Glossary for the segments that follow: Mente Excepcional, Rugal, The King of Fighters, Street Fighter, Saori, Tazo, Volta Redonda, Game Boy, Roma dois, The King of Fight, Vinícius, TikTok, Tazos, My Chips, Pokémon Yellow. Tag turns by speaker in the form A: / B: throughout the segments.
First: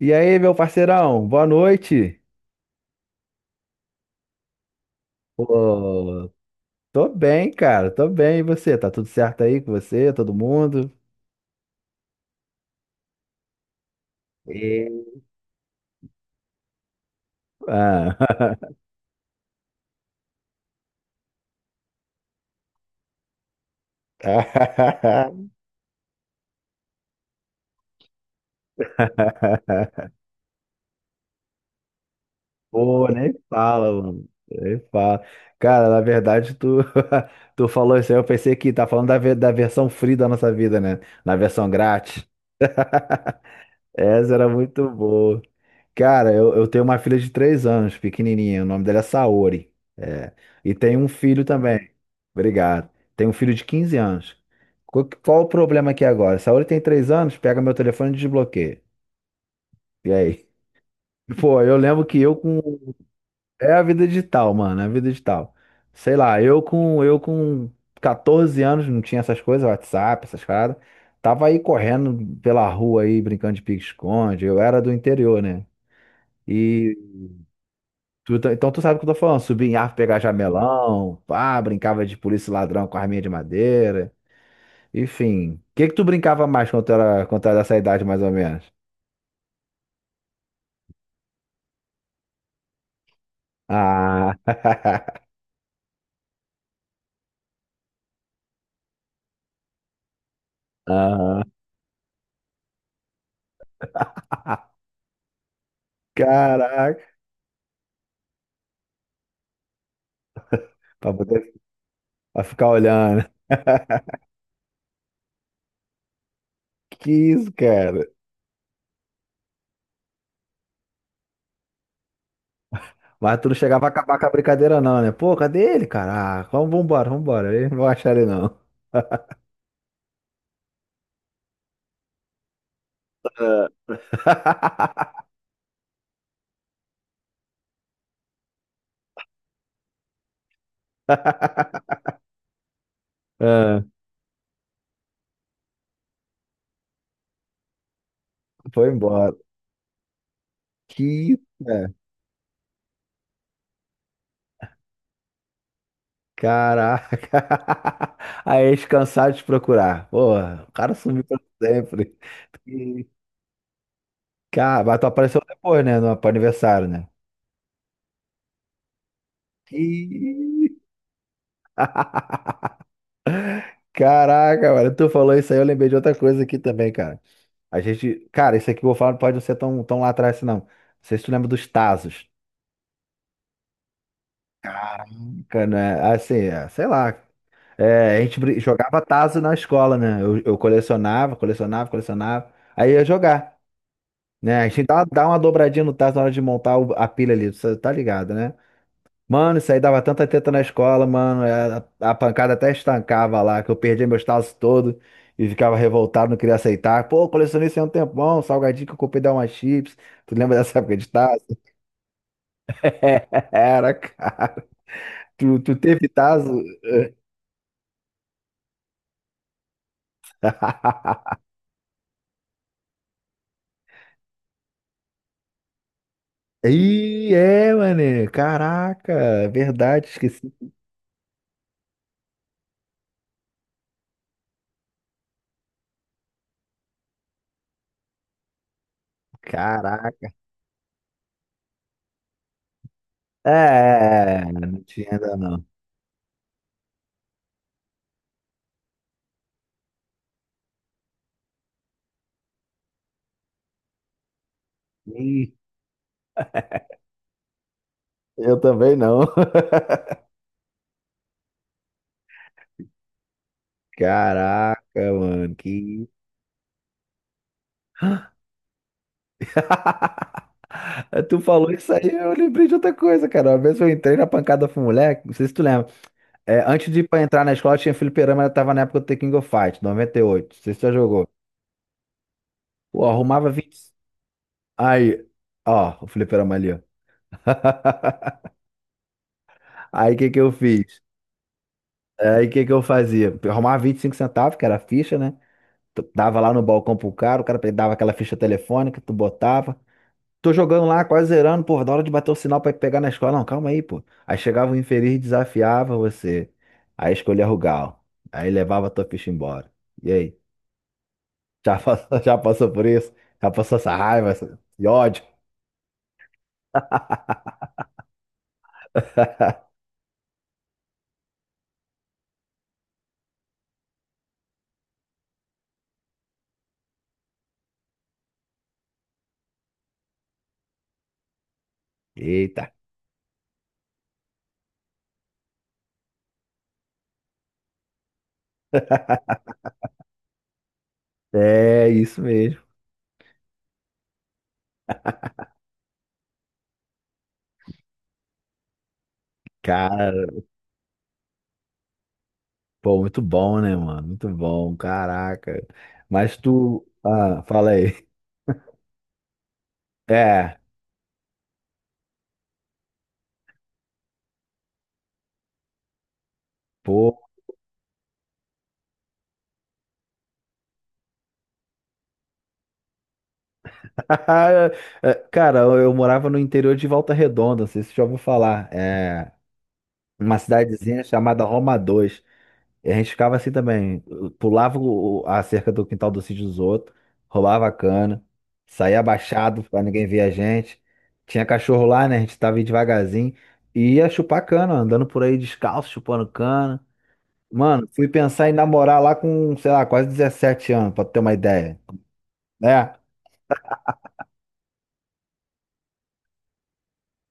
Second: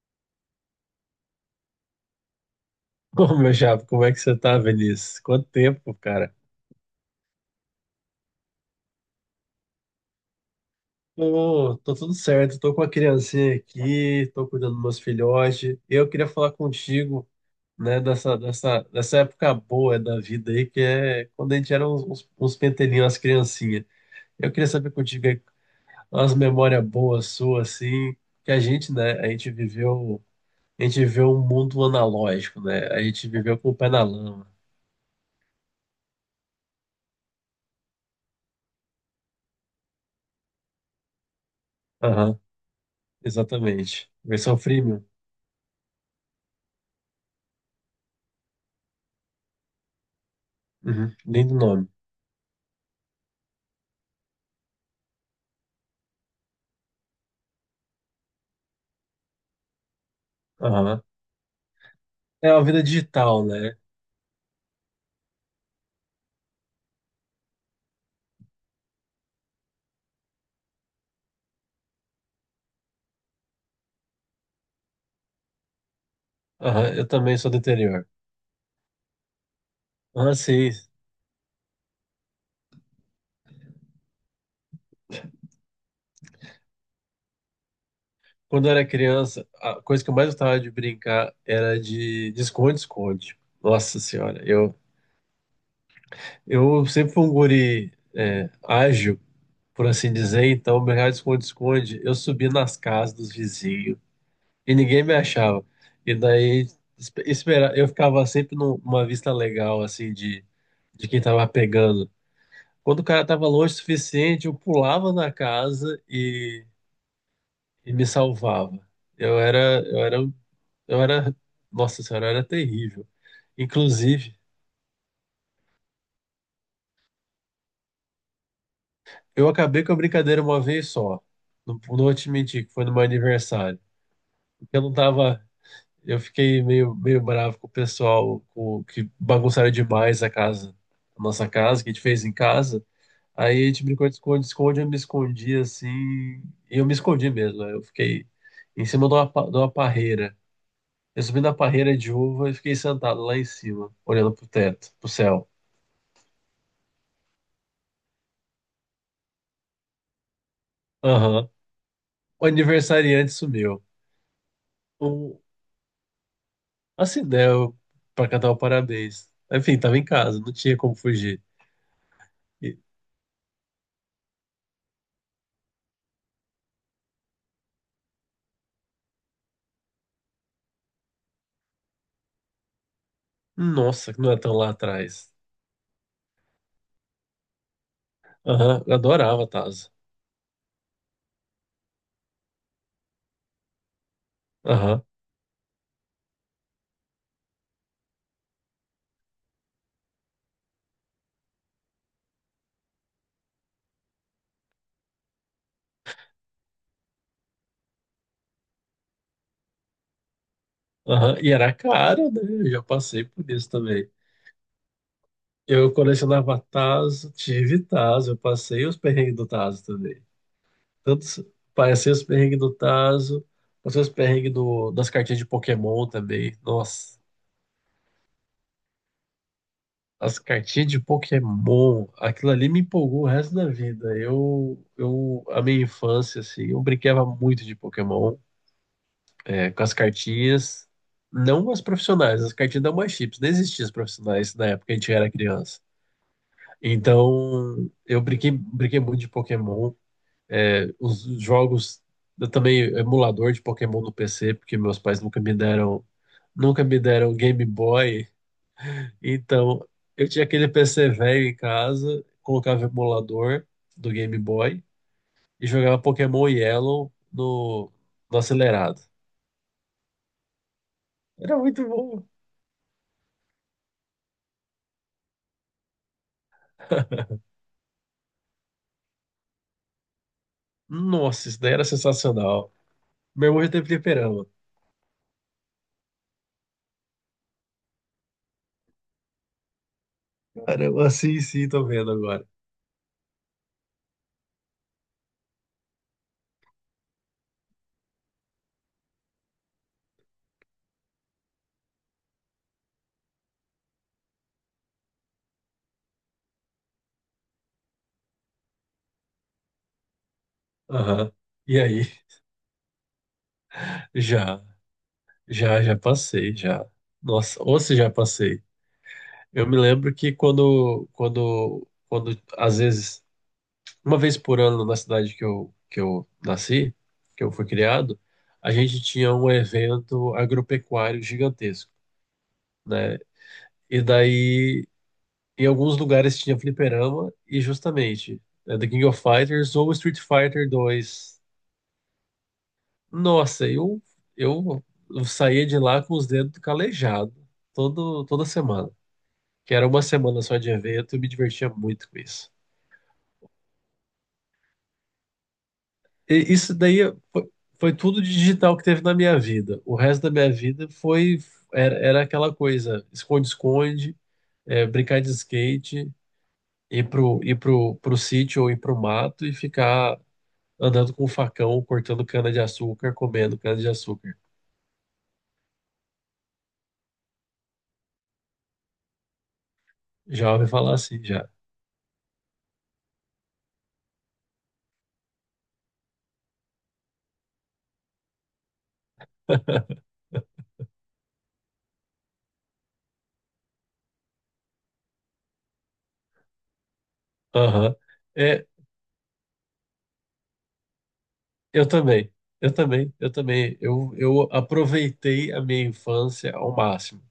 A: E aí, meu parceirão, boa noite.
B: Ô, meu chapa, como é que você tá, Vinícius? Quanto tempo,
A: Pô,
B: cara?
A: tô bem, cara, tô bem. E você? Tá tudo certo aí com você, todo mundo?
B: Tô, tudo certo, tô com a criancinha aqui, tô cuidando dos meus
A: E-
B: filhotes. Eu queria falar contigo, né, dessa,
A: Ah.
B: dessa, dessa época boa da vida aí, que é quando a gente era uns pentelinhos, as criancinhas. Eu queria saber contigo aí, umas memórias boas suas, assim, que a gente, né, a gente viveu um mundo analógico, né? A
A: Pô,
B: gente
A: nem
B: viveu com o pé
A: fala,
B: na
A: mano.
B: lama.
A: Nem fala. Cara, na verdade, tu, tu falou isso aí, eu pensei que tá falando da versão free da nossa vida, né? Na versão grátis.
B: Aham, exatamente.
A: Essa era
B: Versão
A: muito
B: freemium.
A: boa. Cara, eu tenho uma filha de três anos, pequenininha. O nome dela é Saori. É. E tem um
B: Uhum,
A: filho
B: lindo nome.
A: também. Obrigado. Tem um filho de 15 anos. Qual o problema aqui agora? Saori tem três anos, pega meu telefone e desbloqueia. E aí?
B: Aham.
A: Pô, eu lembro que eu
B: É uma vida
A: com.
B: digital,
A: É
B: né?
A: a vida digital, mano, é a vida digital. Sei lá, eu com 14 anos, não tinha essas coisas, WhatsApp, essas paradas. Tava aí correndo pela rua aí, brincando de pique-esconde. Eu era do interior, né?
B: Aham, eu
A: E
B: também sou do interior.
A: Então tu sabe o que eu tô falando. Subir em árvore, pegar
B: Ah, sei.
A: jamelão, pá, brincava de polícia e ladrão com arminha de madeira. Enfim. O que que tu brincava mais quando tu era dessa idade, mais ou
B: Quando eu
A: menos?
B: era criança, a coisa que eu mais gostava de brincar era de esconde-esconde. Nossa
A: Ah,
B: senhora, eu, eu sempre fui um guri ágil, por assim dizer, então meu real de
A: ah,
B: esconde-esconde, eu subia nas casas dos vizinhos e ninguém me achava. E daí
A: caraca,
B: esperar, eu ficava sempre numa vista legal, assim, de
A: pra
B: quem
A: poder
B: tava pegando.
A: pra ficar
B: Quando o cara
A: olhando.
B: estava longe o suficiente, eu pulava na casa
A: Que isso,
B: e me
A: cara?
B: salvava. Eu era, eu era, eu era, nossa senhora, eu era terrível.
A: Mas tu não chegava a acabar com a
B: Inclusive,
A: brincadeira, não, né? Pô, cadê ele, cara? Ah, vamos vambora, vambora. Ele não vai achar ele, não.
B: eu acabei com a brincadeira uma vez só. Não, não vou te mentir, que foi no meu aniversário. Porque eu não tava, eu fiquei meio bravo com o pessoal com, que bagunçaram demais a casa, a nossa casa, que a gente fez em casa. Aí a gente
A: Ah,
B: brincou de esconde-esconde, eu me escondi assim. E eu me escondi mesmo, né? Eu fiquei em
A: foi
B: cima de uma,
A: embora.
B: de uma parreira.
A: Que
B: Eu subi
A: isso,
B: na parreira de uva e fiquei sentado lá em cima, olhando pro teto, pro céu.
A: caraca. Aí eles cansaram de te procurar. Porra, o cara sumiu pra
B: Aham.
A: sempre.
B: O
A: E,
B: aniversariante sumiu.
A: Cara, mas tu
B: Um,
A: apareceu depois, né? No, pro aniversário, né?
B: assim, deu pra cantar o parabéns. Enfim, tava em casa, não
A: Ih,
B: tinha como fugir. E,
A: Caraca, mano, tu falou isso aí, eu lembrei de outra coisa aqui também, cara. A gente, cara, isso aqui que eu vou falar não pode não ser tão, tão lá atrás, assim, não. Não sei se tu lembra dos Tazos.
B: nossa, que não é tão lá atrás.
A: Caraca, né? Assim, é, sei lá. É, a gente
B: Aham, eu
A: jogava Tazo
B: adorava
A: na
B: Tazo.
A: escola, né? Eu colecionava. Aí ia jogar. Né? A gente
B: Aham,
A: dá uma dobradinha no tacho na hora de montar a pilha ali, você tá ligado, né? Mano, isso aí dava tanta teta na escola, mano. A pancada até estancava lá, que eu perdia meus tazos todos e ficava revoltado, não queria aceitar. Pô, eu colecionei isso aí há um tempão, salgadinho que eu comprei da uma chips. Tu lembra dessa época de
B: aham.
A: tazo?
B: E era caro, né? Eu já passei por isso
A: Era,
B: também.
A: cara. Tu
B: Eu
A: teve tazo?
B: colecionava Tazo, tive Tazo, eu passei os perrengues do Tazo também. Tanto s- Passei os perrengues do Tazo, passei os perrengues das cartinhas de Pokémon também. Nossa,
A: É, mano. Caraca, é verdade,
B: as
A: esqueci.
B: cartinhas de Pokémon, aquilo ali me empolgou o resto da vida. A minha infância, assim, eu brincava muito de Pokémon, com as
A: Caraca.
B: cartinhas, não as profissionais, as cartinhas da My Chips, não existiam as
A: É,
B: profissionais na
A: não
B: época que a
A: tinha
B: gente era
A: ainda não.
B: criança. Então, eu brinquei, brinquei muito de Pokémon. É, os jogos, eu também emulador de Pokémon no PC, porque meus pais nunca
A: Ih,
B: me deram, nunca me deram Game Boy.
A: eu também não.
B: Então, eu tinha aquele PC velho em casa, colocava o emulador do Game Boy
A: Caraca, mano,
B: e jogava
A: que.
B: Pokémon Yellow no, no acelerado.
A: Tu
B: Era
A: falou
B: muito
A: isso aí,
B: bom.
A: eu lembrei de outra coisa, cara. Uma vez eu entrei na pancada com um moleque, não sei se tu lembra. É, antes de ir pra entrar na escola, tinha fliperama, eu tava na época do The King of Fight, 98. Não sei se tu já jogou.
B: Nossa, isso daí era sensacional.
A: Pô,
B: Meu
A: arrumava
B: irmão já teve
A: 20.
B: fliperama.
A: Aí, ó, o fliperama ali, ó. Aí o que que eu fiz?
B: Caramba, sim, sim, tô vendo
A: Aí
B: agora.
A: o que que eu fazia? Eu arrumava 25 centavos, que era a ficha, né? Tu dava lá no balcão pro cara, o cara dava aquela ficha telefônica, tu botava. Tô jogando lá, quase zerando, pô, da hora de bater o sinal pra pegar na escola. Não, calma aí, pô. Aí chegava o infeliz e desafiava você. Aí escolhia Rugal. Aí levava a tua ficha embora. E aí?
B: Aham.
A: Já
B: E aí?
A: passou, já passou por isso? Já passou essa raiva,
B: Já,
A: esse ódio?
B: já, passei, já. Nossa, ou se já passei. Eu me lembro que quando, às vezes, uma vez por ano na cidade que que eu nasci, que eu fui criado, a gente tinha um evento agropecuário gigantesco,
A: Eita.
B: né? E daí, em alguns lugares tinha fliperama e justamente né, The King of Fighters ou Street Fighter 2.
A: É isso mesmo.
B: Nossa, eu, eu saía de lá com os dedos calejados toda semana. Que era uma
A: Cara,
B: semana só de evento e me divertia muito com isso.
A: pô, muito bom, né, mano? Muito bom, caraca. Mas
B: E isso
A: tu.
B: daí
A: Ah,
B: foi,
A: fala
B: foi
A: aí.
B: tudo de digital que teve na minha vida. O resto da minha
A: É,
B: vida foi era, era aquela coisa, esconde-esconde, brincar de skate,
A: pô.
B: pro sítio ou ir pro mato e ficar andando com um facão, cortando cana-de-açúcar, comendo cana-de-açúcar.
A: É, cara, eu morava no interior de Volta Redonda, não sei se você já ouviu falar. É. Uma
B: Já ouvi falar
A: cidadezinha
B: assim,
A: chamada
B: já.
A: Roma dois. E a gente ficava assim também, pulava a cerca do quintal do sítio dos outros, rolava a cana, saía abaixado pra ninguém ver a gente. Tinha cachorro lá, né? A gente tava indo devagarzinho e ia chupar cana, andando por aí descalço, chupando cana. Mano,
B: Aham.
A: fui pensar em
B: É,
A: namorar lá com, sei lá, quase 17 anos, pra tu ter uma ideia,
B: eu também. Eu
A: né?
B: também, eu também. Eu aproveitei a minha infância ao máximo.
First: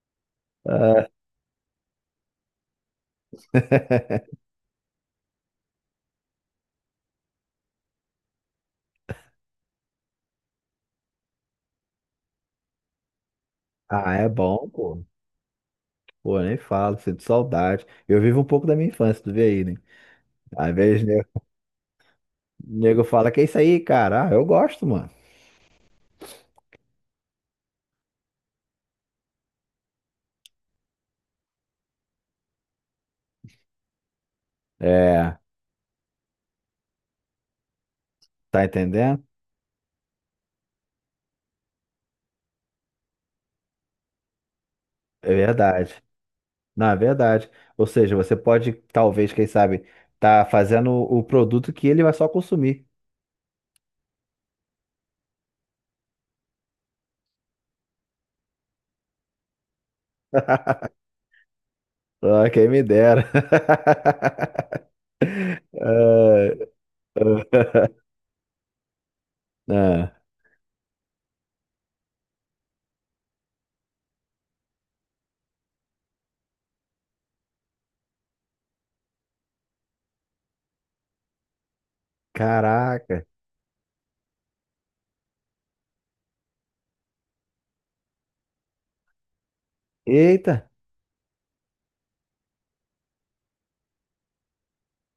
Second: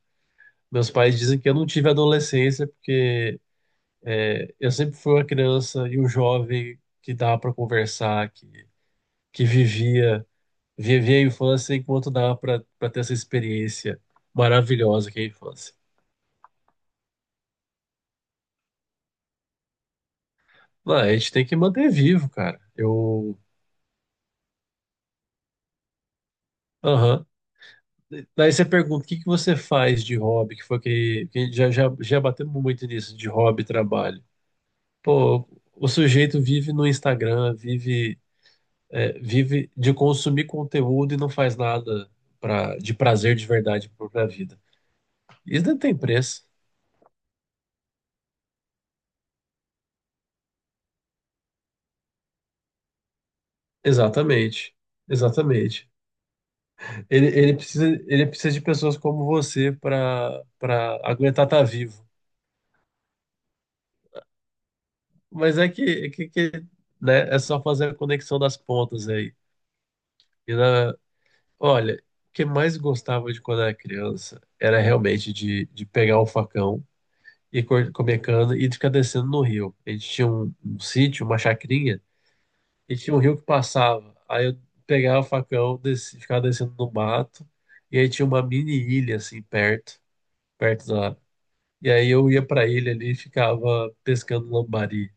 B: Meus pais dizem que eu não tive adolescência porque é, eu sempre fui uma criança e um jovem que dava para conversar, que vivia, vivia a infância enquanto dava para ter essa experiência
A: Ah, é bom, pô.
B: maravilhosa que é a infância.
A: Pô, nem falo, sinto saudade. Eu vivo um pouco da minha infância, tu vê aí, né? Às
B: Não,
A: vezes,
B: a
A: né?
B: gente tem que manter vivo, cara.
A: O nego fala
B: Eu,
A: que é isso aí, cara. Ah, eu gosto, mano.
B: aham. Daí você pergunta, o que que você faz de hobby? Que foi que, que já, batemos muito nisso, de hobby e trabalho.
A: É,
B: Pô, o sujeito vive no Instagram, vive
A: tá entendendo?
B: vive de consumir conteúdo e não faz nada pra, de prazer de verdade para a vida.
A: É
B: Isso não tem
A: verdade.
B: preço.
A: Não, é verdade. Ou seja, você pode, talvez, quem sabe, tá fazendo o produto que ele vai só consumir.
B: Exatamente. Exatamente. Ele precisa de pessoas como você para aguentar estar vivo.
A: Ah, quem me dera.
B: Mas é que,
A: É,
B: né, é só fazer a conexão das pontas aí.
A: ah,
B: E na, olha, o que mais gostava de quando era criança era realmente de pegar o facão e comer cana e de ficar descendo no rio. A gente tinha um sítio, uma chacrinha, e tinha um
A: caraca.
B: rio que passava. Aí eu pegava o facão, desci, ficava descendo no mato. E aí tinha uma mini ilha, assim, perto,
A: Eita,
B: perto da. E aí eu ia pra ilha ali e ficava pescando lambari.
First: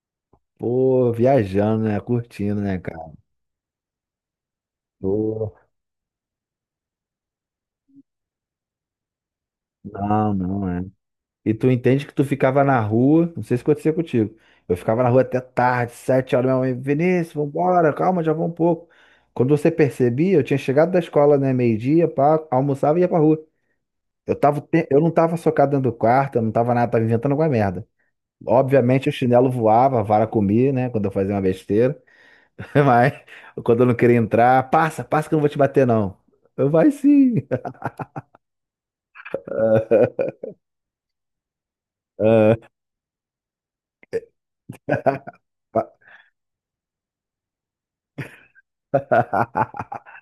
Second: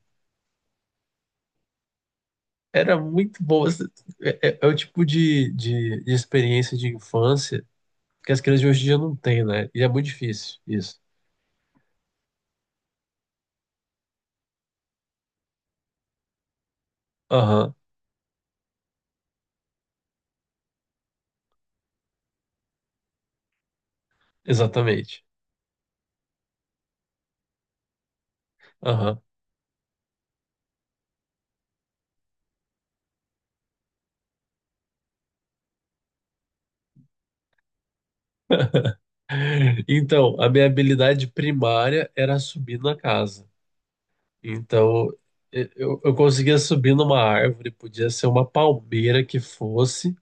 A: pô, viajando, né? Curtindo, né,
B: Era
A: cara?
B: muito bom. É, é o tipo
A: Pô,
B: de, de experiência de infância que as crianças de hoje em dia não têm, né? E é muito
A: não,
B: difícil
A: não, é.
B: isso.
A: E tu entende que tu ficava na rua, não sei se acontecia contigo. Eu ficava na rua até tarde, sete horas, minha mãe, Vinícius,
B: Aham,
A: vambora, calma, já vou um pouco. Quando você percebia, eu tinha chegado da escola, né, meio-dia, pá, almoçava e ia pra rua. Eu tava, eu não
B: exatamente.
A: tava socado dentro do quarto, eu não tava nada, tava inventando alguma merda. Obviamente o
B: Aham.
A: chinelo voava, a vara comia, né, quando eu fazia uma besteira. Mas quando eu não queria entrar, passa que eu não vou te bater, não. Eu, vai sim.
B: Então, a minha habilidade primária era subir na casa. Então, eu conseguia subir numa árvore, podia ser uma palmeira que fosse.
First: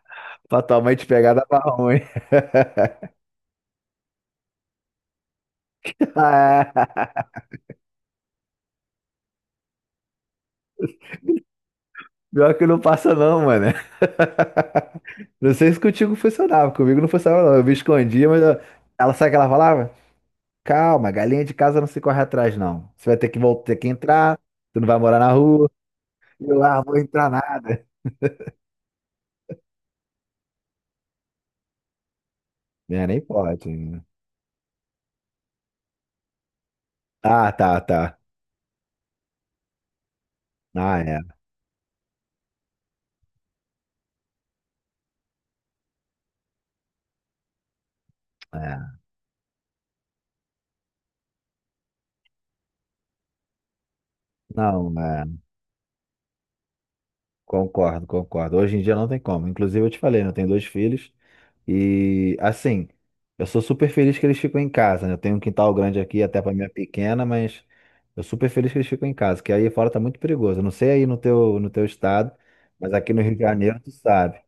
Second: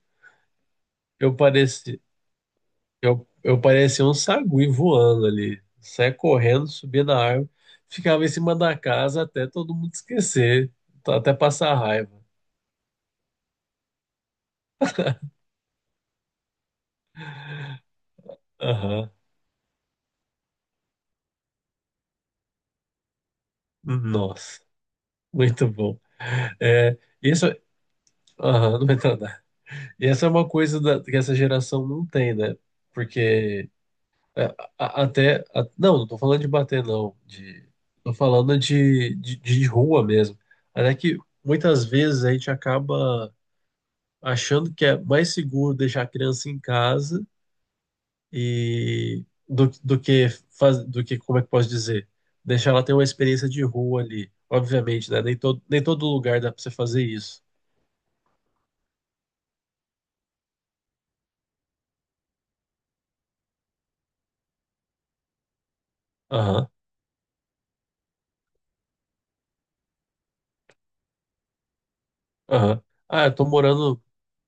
A: Pra tua mãe te pegar,
B: Eu
A: dava
B: parecia,
A: ruim.
B: eu parecia um sagui voando ali. Saia correndo, subia na árvore, ficava em cima da casa até todo mundo esquecer, até passar raiva.
A: Pior que não passa não, mano. Não sei se contigo funcionava, comigo não funcionava não. Eu me escondia,
B: Aham.
A: ela sabe o que ela falava? Calma, galinha de casa não se corre atrás não. Você vai ter que voltar, ter que entrar,
B: Nossa,
A: tu não vai morar na
B: muito
A: rua.
B: bom.
A: Eu, ah, vou
B: É,
A: entrar
B: isso,
A: nada.
B: aham, não vai entrar nada. E essa é uma coisa que essa geração não tem, né?
A: É, nem pode.
B: Porque
A: Né?
B: é, não, não tô falando de bater, não.
A: Ah,
B: De,
A: tá,
B: tô
A: tá.
B: falando de, de rua mesmo. Até
A: Ah, é,
B: que muitas vezes a gente acaba achando que é mais seguro deixar a criança em casa
A: é.
B: e do que faz, do que, como é que posso dizer? Deixar ela ter uma experiência de rua ali.
A: Não,
B: Obviamente, né?
A: é.
B: Nem todo lugar dá pra você fazer isso.
A: Concordo, concordo. Hoje em dia não tem como. Inclusive eu te falei, né, eu tenho dois filhos. E assim, eu sou super feliz que eles ficam em casa, né? Eu tenho um quintal grande aqui até para
B: Aham,
A: minha pequena, mas eu super feliz que eles ficam em casa, que aí fora tá muito perigoso. Eu não sei aí no teu, no teu estado,
B: aham.
A: mas aqui no
B: Ah, eu
A: Rio de
B: tô
A: Janeiro tu
B: morando.
A: sabe.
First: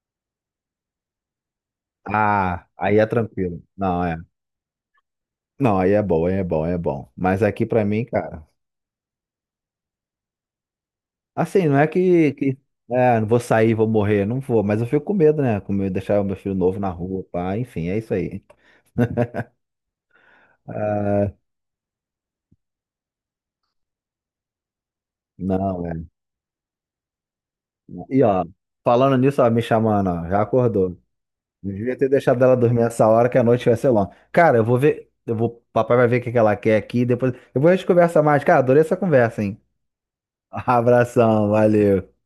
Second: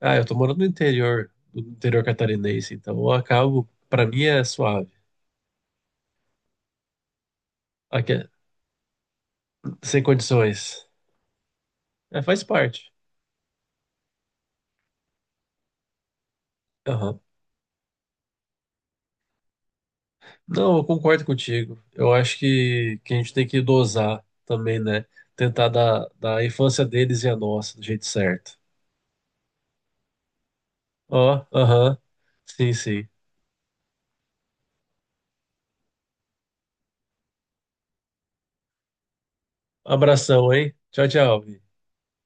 B: Ah, eu tô morando no interior, no interior
A: Ah,
B: catarinense, então
A: aí é
B: eu
A: tranquilo.
B: acabo.
A: Não,
B: Pra
A: é.
B: mim é suave.
A: Não, aí é bom, aí é bom, aí é bom. Mas aqui pra mim,
B: Aqui, é,
A: cara,
B: sem condições.
A: assim, não é
B: É,
A: que,
B: faz
A: que
B: parte.
A: é, não vou sair, vou morrer, não vou, mas eu fico com medo, né? Com medo de deixar o meu filho novo na
B: Aham.
A: rua, pá, enfim, é isso aí.
B: Não, eu concordo
A: Ah,
B: contigo. Eu acho que a gente tem que dosar também, né? Tentar
A: não, é.
B: dar a infância deles e a nossa do jeito
A: E ó,
B: certo.
A: falando nisso, ó, me chamando, ó, já acordou.
B: Ó,
A: Não devia
B: aham.
A: ter deixado ela
B: Sim,
A: dormir essa
B: sim.
A: hora que a noite vai ser longa. Cara, eu vou ver, eu vou, papai vai ver o que que ela quer aqui, depois eu vou a gente conversa mais. Cara, adorei essa conversa, hein?
B: Abração, hein? Tchau, tchau.
A: Abração, valeu.